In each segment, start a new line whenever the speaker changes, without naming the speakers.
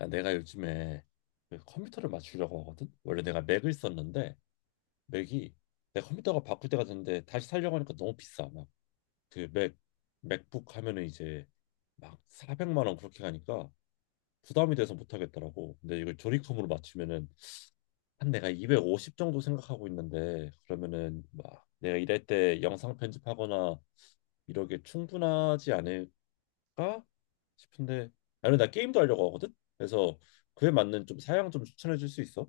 야, 내가 요즘에 그 컴퓨터를 맞추려고 하거든. 원래 내가 맥을 썼는데 맥이 내 컴퓨터가 바꿀 때가 됐는데 다시 살려고 하니까 너무 비싸. 막 그 맥 맥북 하면은 이제 막 400만 원 그렇게 가니까 부담이 돼서 못 하겠더라고. 근데 이걸 조리컴으로 맞추면은 한 내가 250 정도 생각하고 있는데 그러면은 막 내가 일할 때 영상 편집하거나 이러게 충분하지 않을까 싶은데. 아니, 나 게임도 하려고 하거든. 그래서 그에 맞는 좀 사양 좀 추천해 줄 수 있어?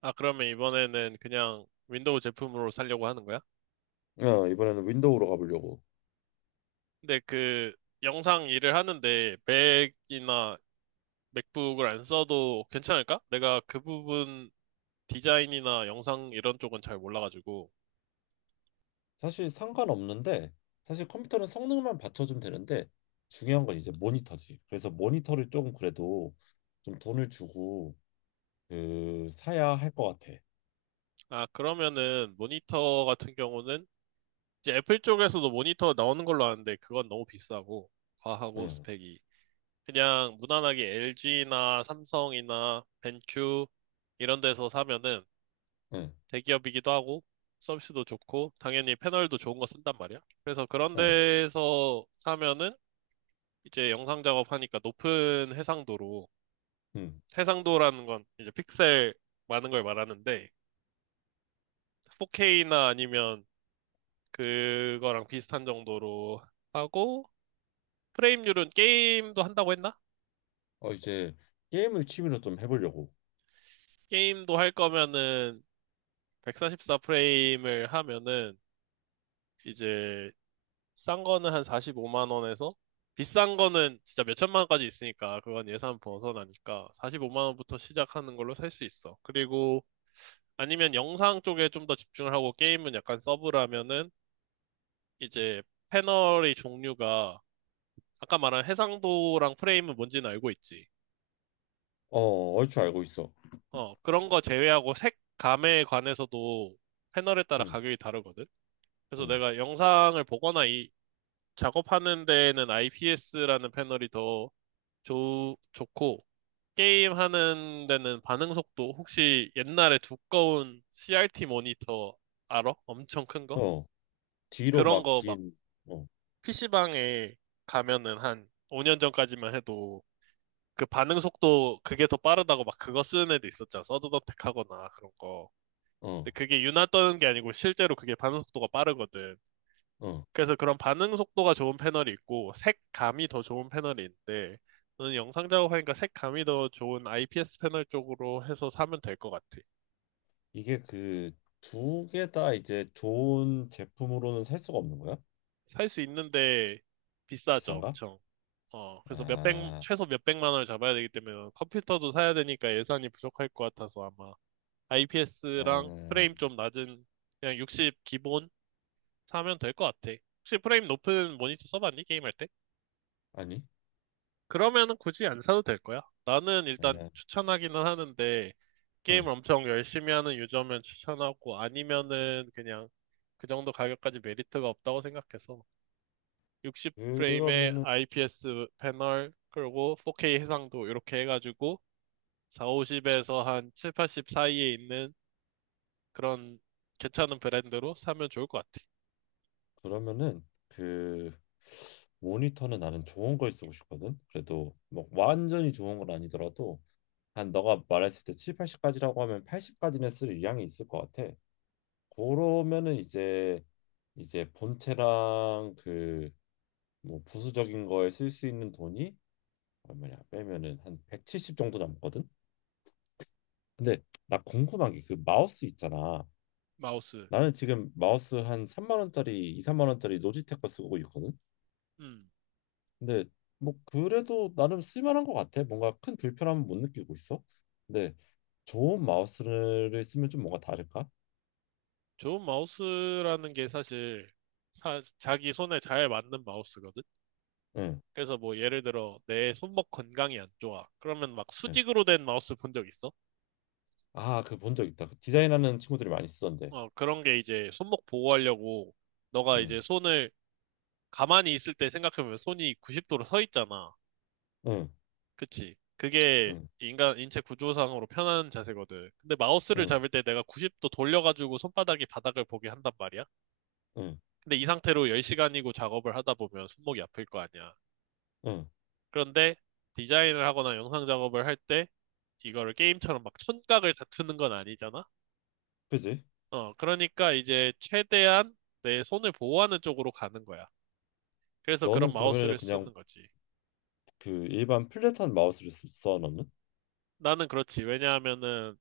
아, 그러면 이번에는 그냥 윈도우 제품으로 살려고 하는 거야?
어, 이번에는 윈도우로 가보려고.
근데 그 영상 일을 하는데 맥이나 맥북을 안 써도 괜찮을까? 내가 그 부분 디자인이나 영상 이런 쪽은 잘 몰라가지고.
사실 상관없는데, 사실 컴퓨터는 성능만 받쳐주면 되는데, 중요한 건 이제 모니터지. 그래서 모니터를 조금 그래도 좀 돈을 주고, 그, 사야 할 것 같아.
아, 그러면은 모니터 같은 경우는 이제 애플 쪽에서도 모니터 나오는 걸로 아는데 그건 너무 비싸고 과하고
응,
스펙이. 그냥 무난하게 LG나 삼성이나 벤큐 이런 데서 사면은
응,
대기업이기도 하고 서비스도 좋고 당연히 패널도 좋은 거 쓴단 말이야. 그래서 그런
응,
데서 사면은 이제 영상 작업하니까 높은 해상도로.
응.
해상도라는 건 이제 픽셀 많은 걸 말하는데 4K나 아니면 그거랑 비슷한 정도로 하고, 프레임률은? 게임도 한다고 했나?
어, 이제 게임을 취미로 좀 해보려고.
게임도 할 거면은 144 프레임을 하면은 이제 싼 거는 한 45만 원에서 비싼 거는 진짜 몇 천만 원까지 있으니까, 그건 예산 벗어나니까 45만 원부터 시작하는 걸로 살 수 있어. 그리고 아니면 영상 쪽에 좀 더 집중을 하고 게임은 약간 서브라면은 이제 패널의 종류가, 아까 말한 해상도랑 프레임은 뭔지는 알고 있지.
어, 얼추 알고 있어.
어, 그런 거 제외하고 색감에 관해서도 패널에 따라
응,
가격이 다르거든. 그래서
응.
내가 영상을 보거나 이 작업하는 데에는 IPS라는 패널이 더 좋고, 게임 하는 데는 반응 속도, 혹시 옛날에 두꺼운 CRT 모니터 알아? 엄청 큰 거?
어, 뒤로
그런
막
거 막
긴. 어.
PC방에 가면은 한 5년 전까지만 해도 그 반응 속도, 그게 더 빠르다고 막 그거 쓰는 애도 있었잖아. 서든어택 하거나 그런 거.
어.
근데 그게 유나 떠는 게 아니고 실제로 그게 반응 속도가 빠르거든.
어.
그래서 그런 반응 속도가 좋은 패널이 있고 색감이 더 좋은 패널이 있는데, 너는 영상 작업하니까 색감이 더 좋은 IPS 패널 쪽으로 해서 사면 될 것 같아.
이게 그 두 개 다 이제 좋은 제품으로는 살 수가 없는 거야?
살 수 있는데 비싸죠,
비싼가?
엄청. 어, 그래서 몇백,
아,
최소 몇백만 원을 잡아야 되기 때문에, 컴퓨터도 사야 되니까 예산이 부족할 것 같아서 아마 IPS랑 프레임
아,
좀 낮은 그냥 60 기본 사면 될 것 같아. 혹시 프레임 높은 모니터 써봤니? 게임할 때?
아니,
그러면은 굳이 안 사도 될 거야. 나는 일단
아,
추천하기는 하는데,
응.
게임을 엄청 열심히 하는 유저면 추천하고 아니면은 그냥 그 정도 가격까지 메리트가 없다고 생각해서 60프레임의
그러면은
IPS 패널, 그리고 4K 해상도, 이렇게 해가지고 450에서 한 7, 80 사이에 있는 그런 괜찮은 브랜드로 사면 좋을 것 같아.
그러면은 그 모니터는 나는 좋은 걸 쓰고 싶거든. 그래도 뭐 완전히 좋은 건 아니더라도 한 너가 말했을 때 7, 80까지라고 하면 80까지는 쓸 의향이 있을 것 같아. 그러면은 이제 본체랑 그 뭐 부수적인 거에 쓸 수 있는 돈이 얼마냐 빼면은 한 170 정도 남거든. 근데 나 궁금한 게 그 마우스 있잖아.
마우스.
나는 지금 마우스 한 3만 원짜리, 2, 3만 원짜리 노지텍 거 쓰고 있거든.
음,
근데 뭐 그래도 나름 쓸만한 것 같아. 뭔가 큰 불편함은 못 느끼고 있어. 근데 좋은 마우스를 쓰면 좀 뭔가 다를까?
좋은 마우스라는 게 사실 자기 손에 잘 맞는 마우스거든.
응.
그래서 뭐 예를 들어 내 손목 건강이 안 좋아. 그러면 막
응.
수직으로 된 마우스 본 적 있어?
아, 그 본 적 있다. 그 디자인하는 친구들이 많이 쓰던데.
어, 그런 게 이제 손목 보호하려고. 너가
응.
이제 손을 가만히 있을 때 생각해보면 손이 90도로 서 있잖아.
응.
그치? 그게
응.
인간 인체 구조상으로 편한 자세거든. 근데 마우스를
응.
잡을 때 내가 90도 돌려가지고 손바닥이 바닥을 보게 한단 말이야.
응.
근데 이 상태로 10시간이고 작업을 하다 보면 손목이 아플 거 아니야.
응.
그런데 디자인을 하거나 영상 작업을 할 때 이거를 게임처럼 막 촌각을 다투는 건 아니잖아?
그지?
어, 그러니까 이제 최대한 내 손을 보호하는 쪽으로 가는 거야. 그래서 그런
너는 그러면은
마우스를
그냥
쓰는 거지.
그 일반 플랫한 마우스를 써 너는?
나는 그렇지. 왜냐하면은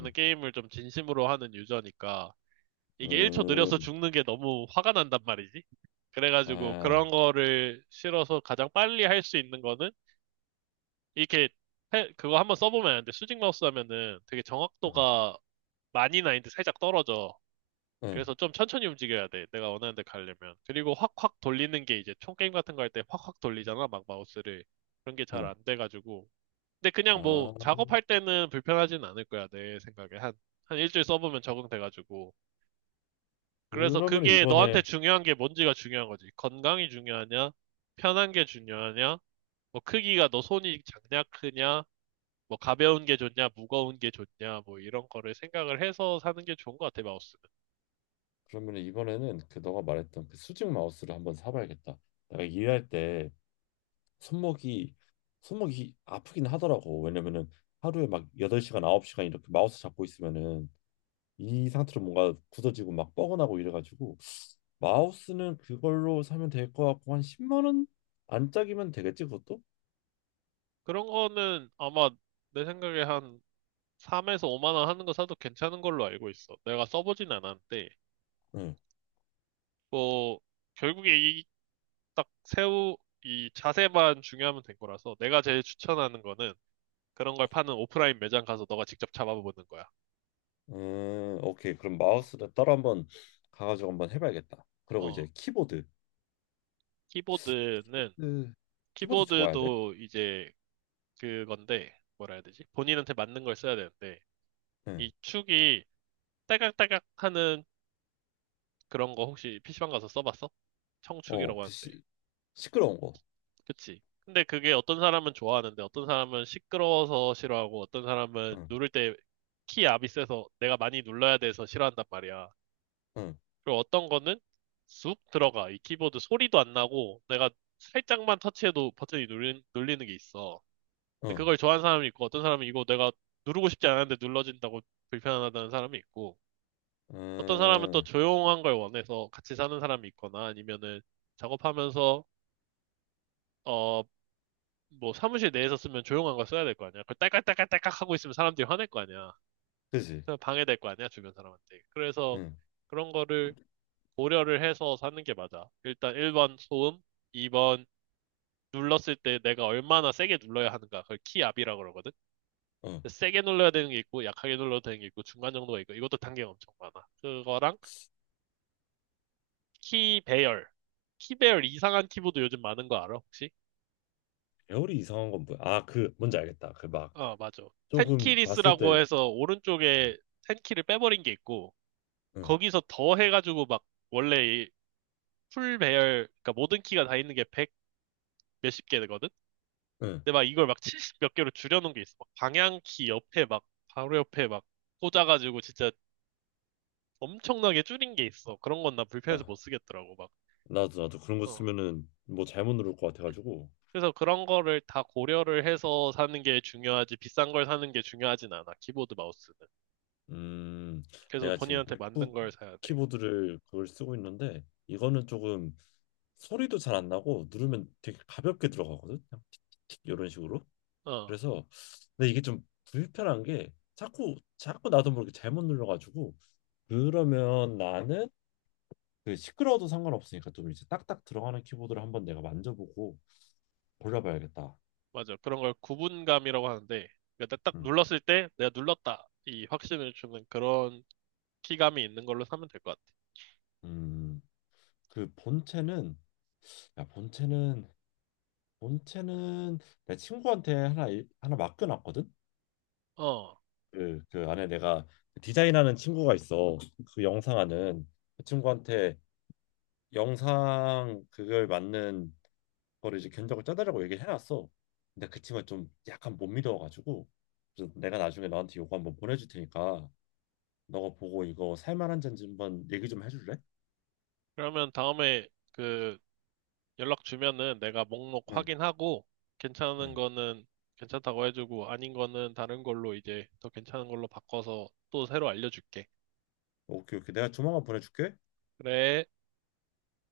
응.
게임을 좀 진심으로 하는 유저니까 이게 1초 느려서
음.
죽는 게 너무 화가 난단 말이지. 그래가지고
아.
그런 거를 싫어서 가장 빨리 할 수 있는 거는 이렇게 그거 한번 써보면 아는데, 수직 마우스 하면은 되게
응.
정확도가 많이 나는데 살짝 떨어져.
응.
그래서 좀 천천히 움직여야 돼. 내가 원하는 데 가려면. 그리고 확확 돌리는 게, 이제 총 게임 같은 거 할 때 확확 돌리잖아, 막 마우스를. 그런 게 잘
응.
안 돼가지고. 근데 그냥 뭐
아.
작업할 때는 불편하진 않을 거야, 내 생각에. 한, 한 일주일 써보면 적응돼가지고. 그래서
그러면
그게 너한테
이번에
중요한 게 뭔지가 중요한 거지. 건강이 중요하냐? 편한 게 중요하냐? 뭐 크기가, 너 손이 작냐, 크냐? 뭐 가벼운 게 좋냐, 무거운 게 좋냐? 뭐 이런 거를 생각을 해서 사는 게 좋은 것 같아, 마우스는.
그러면 이번에는 그 너가 말했던 그 수직 마우스를 한번 사봐야겠다. 내가 일할 때 손목이 손목이 아프긴 하더라고. 왜냐면은 하루에 막 8시간, 9시간 이렇게 마우스 잡고 있으면은 이 상태로 뭔가 굳어지고 막 뻐근하고 이래가지고 마우스는 그걸로 사면 될 것 같고 한 10만 원 안짝이면 되겠지 그것도?
그런 거는 아마 내 생각에 한 3에서 5만 원 하는 거 사도 괜찮은 걸로 알고 있어, 내가 써보진 않았는데.
응.
뭐 결국에 딱 새우, 이 자세만 중요하면 된 거라서 내가 제일 추천하는 거는 그런 걸 파는 오프라인 매장 가서 너가 직접 잡아보는 거야.
오케이. 그럼
어,
마우스를 따로 한번 가가지고 한번 해봐야겠다. 그리고
어.
이제 키보드.
키보드는,
네. 키보드 좋아야 돼?
키보드도 이제 그건데, 뭐라 해야 되지? 본인한테 맞는 걸 써야 되는데,
응.
이 축이 딸깍딸깍 하는 그런 거 혹시 PC방 가서 써봤어?
어,
청축이라고
그
하는데.
시끄러운 거.
그치? 근데 그게 어떤 사람은 좋아하는데 어떤 사람은 시끄러워서 싫어하고, 어떤 사람은
응,
누를 때 키 압이 세서 내가 많이 눌러야 돼서 싫어한단 말이야.
응,
그리고 어떤 거는 쑥 들어가. 이 키보드 소리도 안 나고 내가 살짝만 터치해도 버튼이 눌리는 게 있어. 근데
응,
그걸 좋아하는 사람이 있고, 어떤 사람은 이거 내가 누르고 싶지 않았는데 눌러진다고 불편하다는 사람이 있고, 어떤 사람은 또
응,
조용한 걸 원해서 같이 사는 사람이 있거나, 아니면은 작업하면서, 어, 뭐 사무실 내에서 쓰면 조용한 걸 써야 될 거 아니야. 그걸 딸깍딸깍딸깍 하고 있으면 사람들이 화낼 거 아니야.
그지.
그냥 방해될 거 아니야, 주변 사람한테. 그래서
응,
그런 거를 고려를 해서 사는 게 맞아. 일단 1번 소음, 2번 눌렀을 때 내가 얼마나 세게 눌러야 하는가. 그걸 키압이라고 그러거든.
응.
근데 세게 눌러야 되는 게 있고 약하게 눌러도 되는 게 있고 중간 정도가 있고, 이것도 단계가 엄청 많아. 그거랑 키 배열. 키 배열 이상한 키보드 요즘 많은 거 알아 혹시?
배열이 이상한 건 뭐야? 아, 그 뭔지 알겠다. 그 막
어, 맞아.
조금 봤을
텐키리스라고
때.
해서
응,
오른쪽에 텐키를 빼버린 게 있고,
응,
거기서 더 해가지고 막, 원래 이풀 배열, 그러니까 모든 키가 다 있는 게 100 몇십 개 되거든.
응.
근데 막 이걸 막 70 몇 개로 줄여놓은 게 있어. 막 방향키 옆에 막, 바로 옆에 막 꽂아가지고 진짜 엄청나게 줄인 게 있어. 그런 건 나
아,
불편해서 못 쓰겠더라고, 막.
나도 그런 거
어.
쓰면은 뭐 잘못 누를 것 같아가지고.
그래서 그런 거를 다 고려를 해서 사는 게 중요하지, 비싼 걸 사는 게 중요하진 않아, 키보드 마우스는.
음.
그래서
내가 지금
본인한테 맞는
맥북
걸 사야 돼.
키보드를 그걸 쓰고 있는데 이거는 조금 소리도 잘 안 나고 누르면 되게 가볍게 들어가거든. 그냥 틱틱틱 이런 식으로.
어,
그래서 근데 이게 좀 불편한 게 자꾸 자꾸 나도 모르게 잘못 눌러가지고 그러면 나는 그 시끄러워도 상관없으니까 좀 이제 딱딱 들어가는 키보드를 한번 내가 만져보고 골라봐야겠다.
맞아. 그런 걸 구분감이라고 하는데, 그러니까 딱
음.
눌렀을 때 내가 눌렀다, 이 확신을 주는 그런 키감이 있는 걸로 사면 될 것 같아.
음. 그 본체는 야 본체는 본체는 내 친구한테 하나 맡겨놨거든.
어,
그 안에 내가 디자인하는 친구가 있어. 그 영상하는 그 친구한테 영상 그걸 맞는 거를 이제 견적을 짜달라고 얘기를 해놨어. 근데 그 친구가 좀 약간 못 믿어가지고 그래서 내가 나중에 너한테 요거 한번 보내줄 테니까 너가 보고 이거 살만한 잔지 한번 얘기 좀 해줄래?
그러면 다음에 그 연락 주면은 내가 목록
응,
확인하고, 괜찮은
응.
거는 괜찮다고 해주고, 아닌 거는 다른 걸로 이제 더 괜찮은 걸로 바꿔서 또 새로 알려줄게.
오케이, 오케이. 내가 조만간 보내줄게.
그래.